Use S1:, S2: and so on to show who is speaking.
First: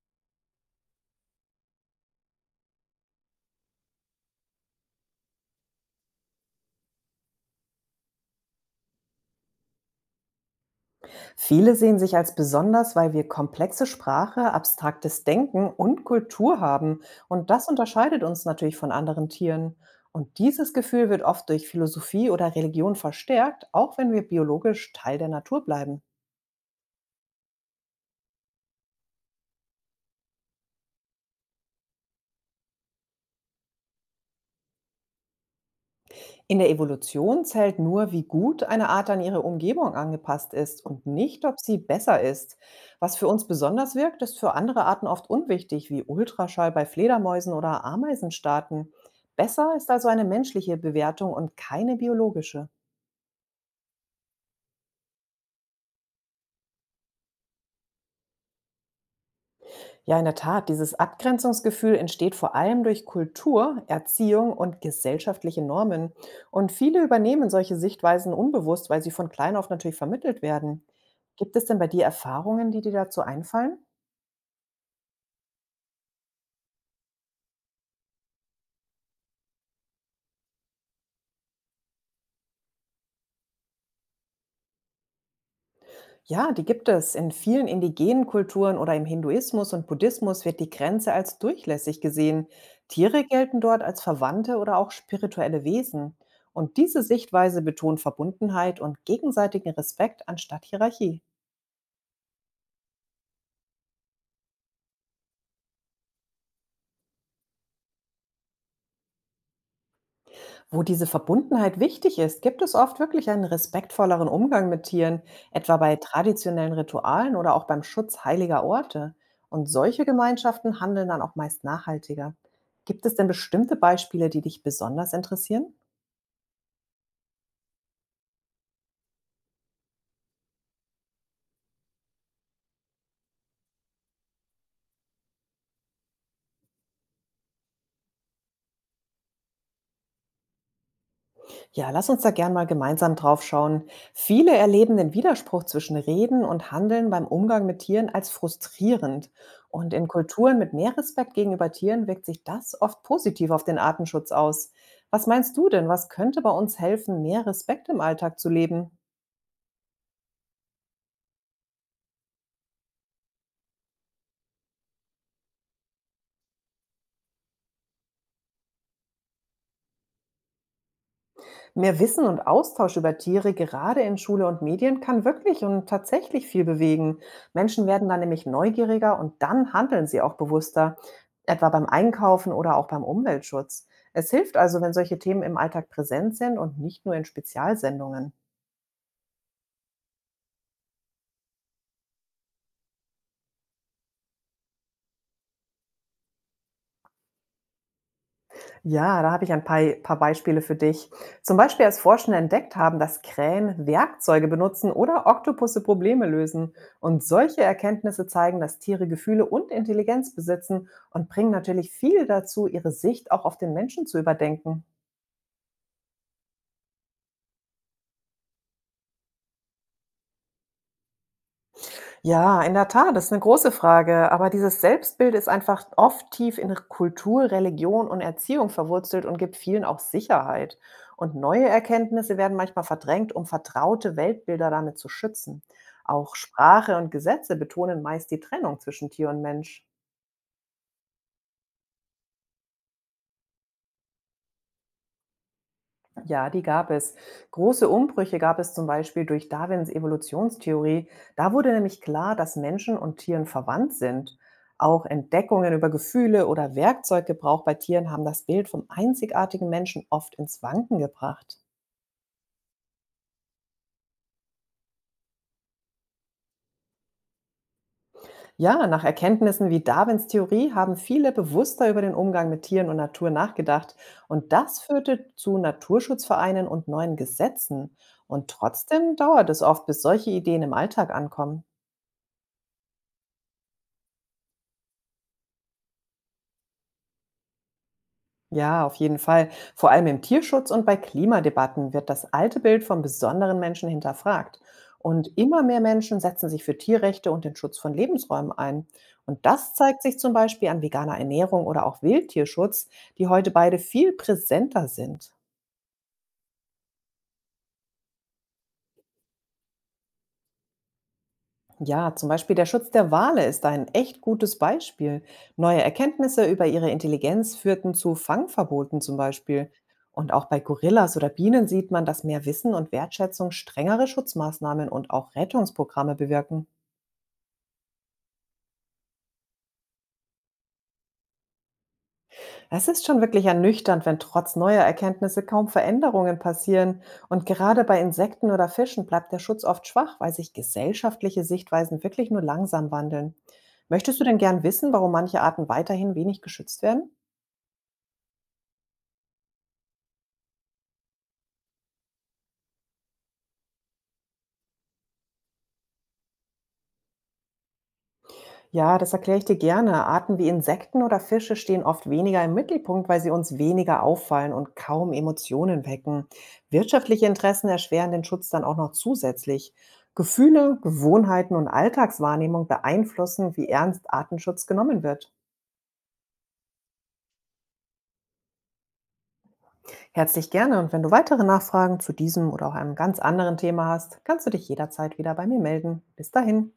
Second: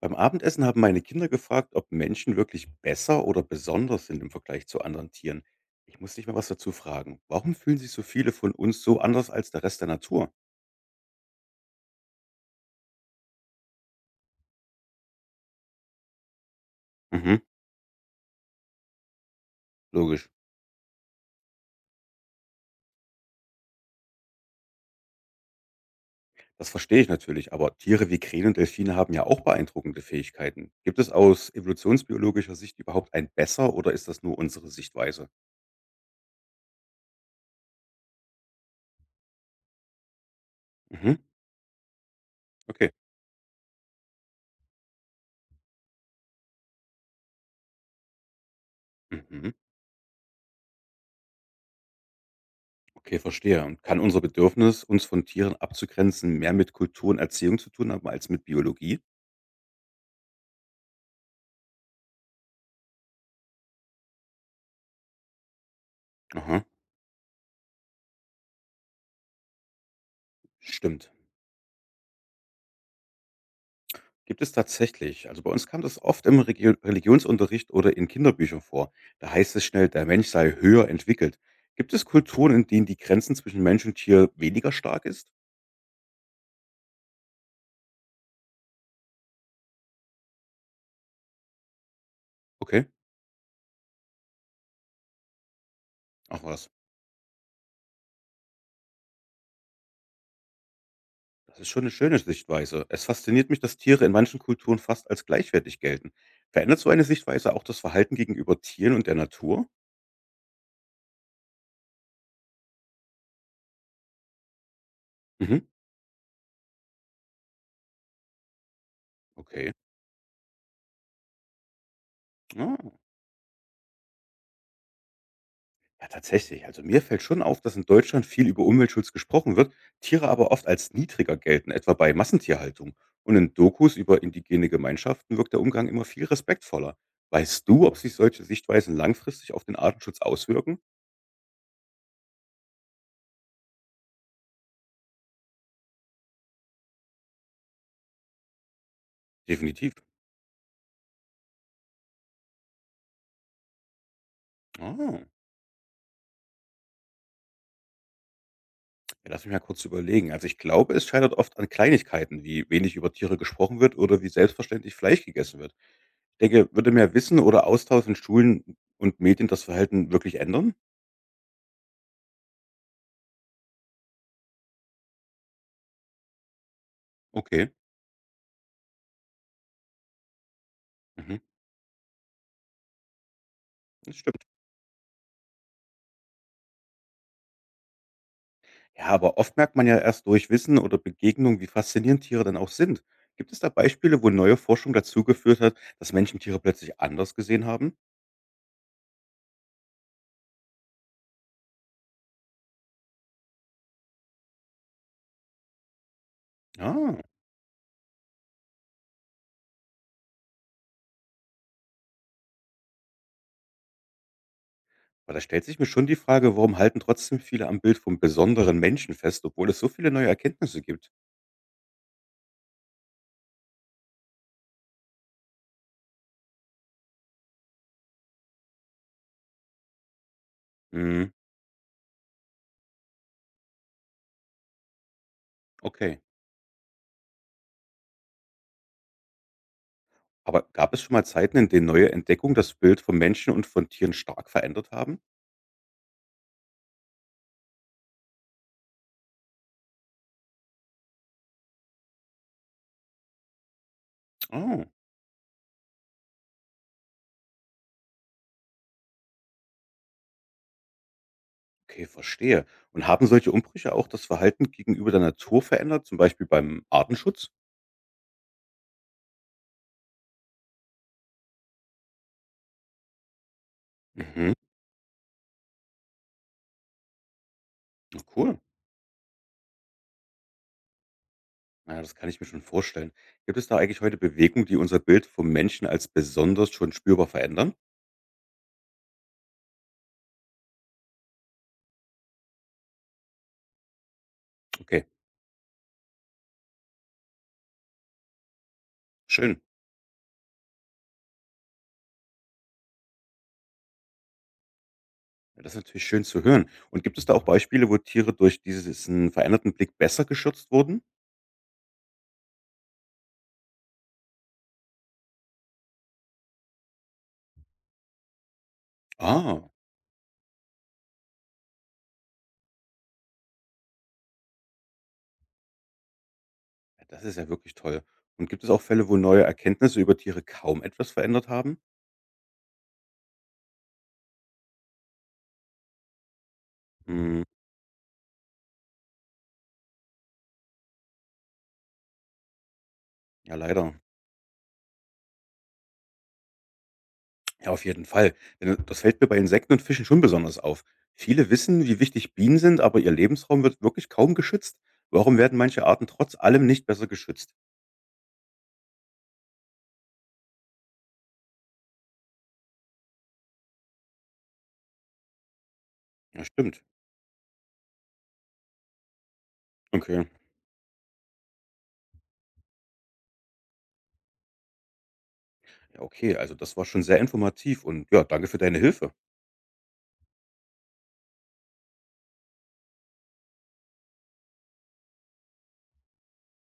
S1: Beim Abendessen haben meine Kinder gefragt, ob Menschen wirklich besser oder besonders sind im Vergleich zu anderen Tieren. Ich muss dich mal was dazu fragen. Warum fühlen sich so viele von uns so anders als der Rest der Natur?
S2: Viele sehen sich als besonders, weil wir komplexe Sprache, abstraktes Denken und Kultur haben.
S1: Mhm,
S2: Und das unterscheidet uns natürlich von anderen Tieren.
S1: logisch.
S2: Und dieses Gefühl wird oft durch Philosophie oder Religion verstärkt, auch wenn wir biologisch Teil der Natur bleiben.
S1: Das verstehe ich natürlich, aber Tiere wie Krähen und Delfine haben ja auch beeindruckende Fähigkeiten. Gibt es aus evolutionsbiologischer Sicht überhaupt ein besser oder ist das nur unsere Sichtweise?
S2: In der Evolution zählt nur, wie gut eine Art an ihre Umgebung angepasst ist und
S1: Mhm,
S2: nicht, ob sie besser ist.
S1: okay.
S2: Was für uns besonders wirkt, ist für andere Arten oft unwichtig, wie Ultraschall bei Fledermäusen oder Ameisenstaaten.
S1: Mhm,
S2: Besser ist also eine menschliche Bewertung und keine biologische.
S1: okay, verstehe. Und kann unser Bedürfnis, uns von Tieren abzugrenzen, mehr mit Kultur und Erziehung zu tun haben als mit Biologie?
S2: Ja, in der Tat, dieses Abgrenzungsgefühl entsteht vor allem durch Kultur, Erziehung und gesellschaftliche Normen.
S1: Aha,
S2: Und viele übernehmen solche Sichtweisen unbewusst, weil sie von klein auf natürlich vermittelt werden.
S1: stimmt.
S2: Gibt es denn bei dir Erfahrungen, die dir dazu einfallen?
S1: Gibt es tatsächlich. Also bei uns kam das oft im Regio Religionsunterricht oder in Kinderbüchern vor. Da heißt es schnell, der Mensch sei höher entwickelt. Gibt es Kulturen, in denen die Grenzen zwischen Mensch und Tier weniger stark ist?
S2: Ja, die gibt es. In vielen indigenen Kulturen oder im Hinduismus und Buddhismus wird die Grenze als durchlässig gesehen.
S1: Okay,
S2: Tiere gelten dort als Verwandte oder auch spirituelle Wesen.
S1: ach was.
S2: Und diese Sichtweise betont Verbundenheit und gegenseitigen Respekt anstatt Hierarchie.
S1: Das ist schon eine schöne Sichtweise. Es fasziniert mich, dass Tiere in manchen Kulturen fast als gleichwertig gelten. Verändert so eine Sichtweise auch das Verhalten gegenüber Tieren und der Natur?
S2: Wo diese Verbundenheit wichtig ist, gibt es oft wirklich einen respektvolleren Umgang mit Tieren,
S1: Mhm.
S2: etwa bei traditionellen Ritualen oder auch beim Schutz heiliger Orte. Und
S1: Okay.
S2: solche Gemeinschaften handeln dann auch meist nachhaltiger.
S1: Ah.
S2: Gibt es denn bestimmte Beispiele, die dich besonders interessieren?
S1: Ja, tatsächlich. Also mir fällt schon auf, dass in Deutschland viel über Umweltschutz gesprochen wird, Tiere aber oft als niedriger gelten, etwa bei Massentierhaltung. Und in Dokus über indigene Gemeinschaften wirkt der Umgang immer viel respektvoller. Weißt du, ob sich solche Sichtweisen langfristig auf den Artenschutz auswirken?
S2: Ja, lass uns da gern mal gemeinsam drauf schauen. Viele erleben den Widerspruch zwischen Reden und Handeln beim Umgang mit Tieren als frustrierend. Und
S1: Definitiv.
S2: in Kulturen mit mehr Respekt gegenüber Tieren wirkt sich das oft positiv auf den Artenschutz aus.
S1: Ah,
S2: Was
S1: ja,
S2: meinst du denn, was könnte bei uns helfen, mehr Respekt im Alltag zu leben?
S1: lass mich mal kurz überlegen. Also ich glaube, es scheitert oft an Kleinigkeiten, wie wenig über Tiere gesprochen wird oder wie selbstverständlich Fleisch gegessen wird. Ich denke, würde mehr Wissen oder Austausch in Schulen und Medien das Verhalten wirklich ändern?
S2: Mehr Wissen und Austausch über Tiere, gerade in Schule und Medien, kann wirklich und tatsächlich viel bewegen.
S1: Okay,
S2: Menschen werden dann nämlich neugieriger und dann handeln sie auch bewusster,
S1: mhm.
S2: etwa beim Einkaufen oder auch beim Umweltschutz.
S1: Das
S2: Es
S1: stimmt.
S2: hilft also, wenn solche Themen im Alltag präsent sind und nicht nur in Spezialsendungen.
S1: Ja, aber oft merkt man ja erst durch Wissen oder Begegnung, wie faszinierend Tiere dann auch sind. Gibt es da Beispiele, wo neue Forschung dazu geführt hat, dass Menschen Tiere plötzlich anders gesehen haben?
S2: Ja, da habe ich ein paar Beispiele für dich. Zum Beispiel, als Forschende entdeckt haben, dass Krähen Werkzeuge benutzen oder Oktopusse Probleme lösen.
S1: Ja,
S2: Und solche Erkenntnisse zeigen, dass Tiere Gefühle und Intelligenz besitzen und bringen natürlich viel dazu, ihre Sicht auch auf den Menschen zu überdenken.
S1: aber da stellt sich mir schon die Frage, warum halten trotzdem viele am Bild vom besonderen Menschen fest, obwohl es so viele neue Erkenntnisse gibt?
S2: Ja, in der Tat, das ist eine große Frage, aber dieses Selbstbild ist einfach oft tief in Kultur, Religion und Erziehung verwurzelt und gibt vielen auch Sicherheit.
S1: Hm,
S2: Und neue Erkenntnisse werden manchmal verdrängt, um vertraute Weltbilder damit zu schützen.
S1: okay.
S2: Auch Sprache und Gesetze betonen meist die Trennung zwischen Tier und Mensch.
S1: Aber gab es schon mal Zeiten, in denen neue Entdeckungen das Bild von Menschen und von Tieren stark verändert haben?
S2: Ja, die gab es. Große Umbrüche gab es zum Beispiel durch Darwins Evolutionstheorie. Da wurde nämlich klar, dass Menschen und Tieren verwandt sind.
S1: Oh,
S2: Auch Entdeckungen über Gefühle oder Werkzeuggebrauch bei Tieren haben das Bild vom einzigartigen Menschen oft ins Wanken gebracht.
S1: okay, verstehe. Und haben solche Umbrüche auch das Verhalten gegenüber der Natur verändert, zum Beispiel beim Artenschutz?
S2: Ja, nach Erkenntnissen wie Darwins Theorie haben viele bewusster über den Umgang mit Tieren und Natur nachgedacht. Und
S1: Mhm.
S2: das führte zu Naturschutzvereinen und neuen Gesetzen.
S1: Na
S2: Und
S1: cool.
S2: trotzdem dauert es oft, bis solche Ideen im Alltag ankommen.
S1: Na ja, das kann ich mir schon vorstellen. Gibt es da eigentlich heute Bewegungen, die unser Bild vom Menschen als besonders schon spürbar verändern?
S2: Ja, auf jeden Fall. Vor allem im Tierschutz und bei Klimadebatten wird das alte Bild vom besonderen Menschen hinterfragt.
S1: Okay,
S2: Und immer mehr Menschen setzen sich für Tierrechte und den Schutz von Lebensräumen ein. Und
S1: schön.
S2: das zeigt sich zum Beispiel an veganer Ernährung oder auch Wildtierschutz, die heute beide viel präsenter sind.
S1: Ja, das ist natürlich schön zu hören. Und gibt es da auch Beispiele, wo Tiere durch diesen veränderten Blick besser geschützt wurden?
S2: Ja, zum Beispiel der Schutz der Wale ist da ein echt gutes Beispiel. Neue Erkenntnisse über ihre Intelligenz führten zu Fangverboten zum Beispiel.
S1: Ah,
S2: Und auch bei Gorillas oder Bienen sieht man, dass mehr Wissen und Wertschätzung strengere Schutzmaßnahmen und auch Rettungsprogramme bewirken.
S1: ja, das ist ja wirklich toll. Und gibt es auch Fälle, wo neue Erkenntnisse über Tiere kaum etwas verändert haben?
S2: Es ist schon wirklich ernüchternd, wenn trotz neuer Erkenntnisse kaum Veränderungen passieren.
S1: Hm,
S2: Und gerade bei Insekten oder Fischen bleibt der Schutz oft schwach, weil sich gesellschaftliche Sichtweisen wirklich nur langsam wandeln.
S1: ja, leider.
S2: Möchtest du denn gern wissen, warum manche Arten weiterhin wenig geschützt werden?
S1: Ja, auf jeden Fall. Denn das fällt mir bei Insekten und Fischen schon besonders auf. Viele wissen, wie wichtig Bienen sind, aber ihr Lebensraum wird wirklich kaum geschützt. Warum werden manche Arten trotz allem nicht besser geschützt?
S2: Ja, das erkläre ich dir gerne. Arten wie Insekten oder Fische stehen oft weniger im Mittelpunkt, weil sie uns weniger auffallen und kaum Emotionen wecken.
S1: Ja, stimmt.
S2: Wirtschaftliche Interessen erschweren den Schutz dann auch noch zusätzlich.
S1: Okay.
S2: Gefühle, Gewohnheiten und Alltagswahrnehmung beeinflussen, wie ernst Artenschutz genommen wird.
S1: Ja, okay. Also das war schon sehr informativ und ja, danke für deine Hilfe.
S2: Herzlich gerne und wenn du weitere Nachfragen zu diesem oder auch einem ganz anderen Thema hast, kannst du dich jederzeit wieder bei mir melden. Bis dahin.